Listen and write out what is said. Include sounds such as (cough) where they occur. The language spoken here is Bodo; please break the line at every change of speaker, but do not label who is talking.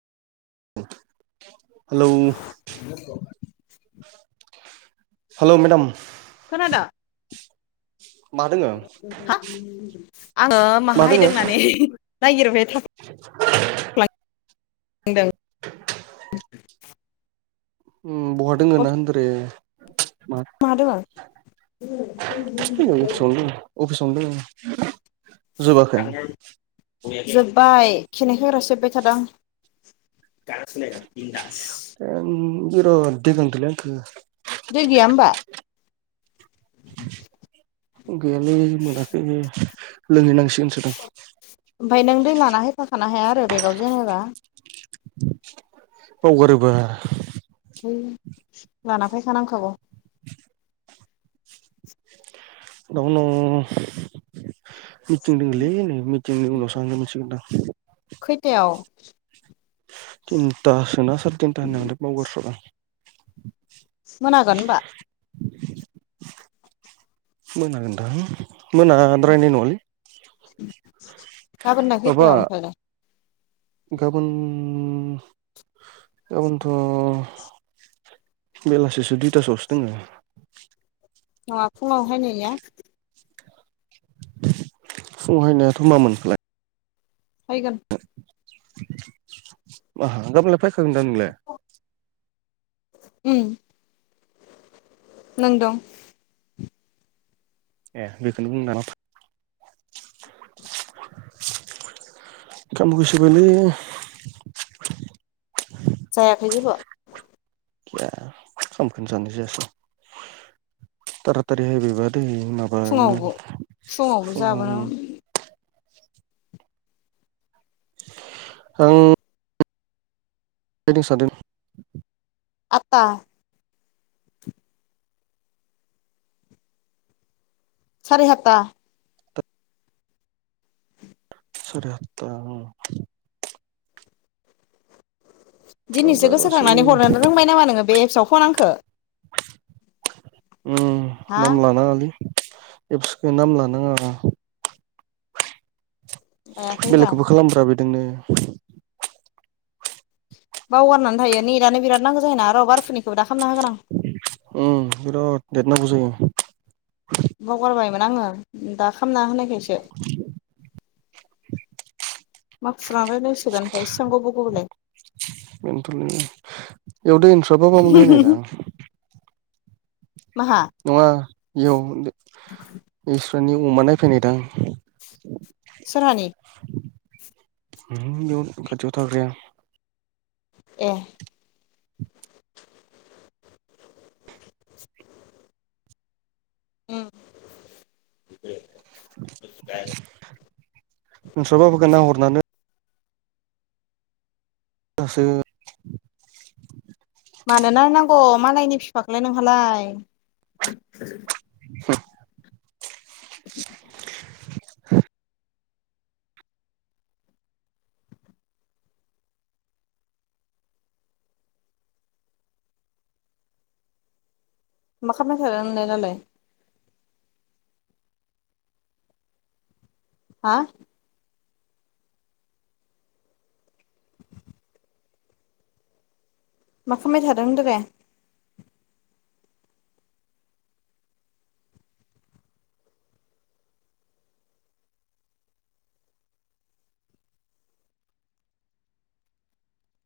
हेलौ
(unintelligible)
हेलौ मेडाम
खोनादों
मा दोङो
हा आङो
मा
माहा
दोङो
हायदोंनानै नायागिरबाय थाद दों
(unintelligible) बहा दोङ ना होनदोरे नै
मादों
अफिसयावनो दं अफिस संदों जोबाखै
जोबबाय खेनाय खाग्रासो हेबबाय थादों आं दानसो बिन दास
बिराद दै गांदोंलै आंखो
दै गैया होमबा
(inaudible) गैयालै मोनाखै लोंहैनांसिगोनसो दां
ओमफ्राय नों दै लाना हायफाखानो हाया आरो बेगाव जेनेबा
बावगारोबा
लाना फैखा नांखागौ
दा उनाव मिटिं दंलै नै मिटिंनि उनाव थांनो मोनसिगोनदां (unintelligible)
खैथायाव
तिनथासोना सार तिनथा होनाय बावगारस्राबाय आं
मोनागोन होनबा
मोनागोनदां मोनाद्रायनाय नङालै
गाबोन लाय
माबा
खैथायाव ओमफायलाय
गाबोन गाबोनथ'। बेलासिसो दुइथासोआवसो दङो।
ना फुङावहाय नै।
फहायनायाथ' मामोन खालाय।
फायगोन।
ओम गामोनलाय फैखागोनदां नोंलाय।
उम नों दं।
ए बेखौनो बुंदों। खोमखसिबायलै।
जायाखै जेबो।
खामखौनो जानाय जायासै थाराथारिहाय बेब। दै माबायावनो
फुङावबो फुङावबो
सम।
जाबोनो
आं। हैदोंं सादन।
आदा। साराय हाता
सारि हत। गाबोन
दिनैसो
जाबासो
गोसोखांनानै हरनो रोंबाय नामा नोङो बे एपसआव फन आंखौ।
उम
हा
नाम लानाङालै एबसनि नाम लानाङा।
जायाखैब्रा
बेलेगखौबो खालामब्रा बेदोंनो।
बावगारनानै थायो न नेटानो बिराद नांगौ जायोना आरो बारफोरनि।
उ बे ददना बुजाय।
बावगारबायमोन आङो दा खालामामना होनायखाय।
(unintelligible)
माखुरां रायलायसोगोनमफ्राय एसेबां गौबवगोबावलाय।
एवदो इन्थ्रा मा मोनोनहाय नंदां।
माहा
नङा इयाव। बिमानि अमा नायफैनायदां।
सोरहानि
ओम खाथियावथाग्राया।
ए उम
नोंस्राबा होगोन ना हरनानै। दासो।
मानोना नांगौ मालायनि बिफखौलाय नोंहालाय।
आ।
(inaudible)
(inaudible)
मा खालामबा थादों नोंलाय दालाय। हा। मा खामाय थादों होनदों रे।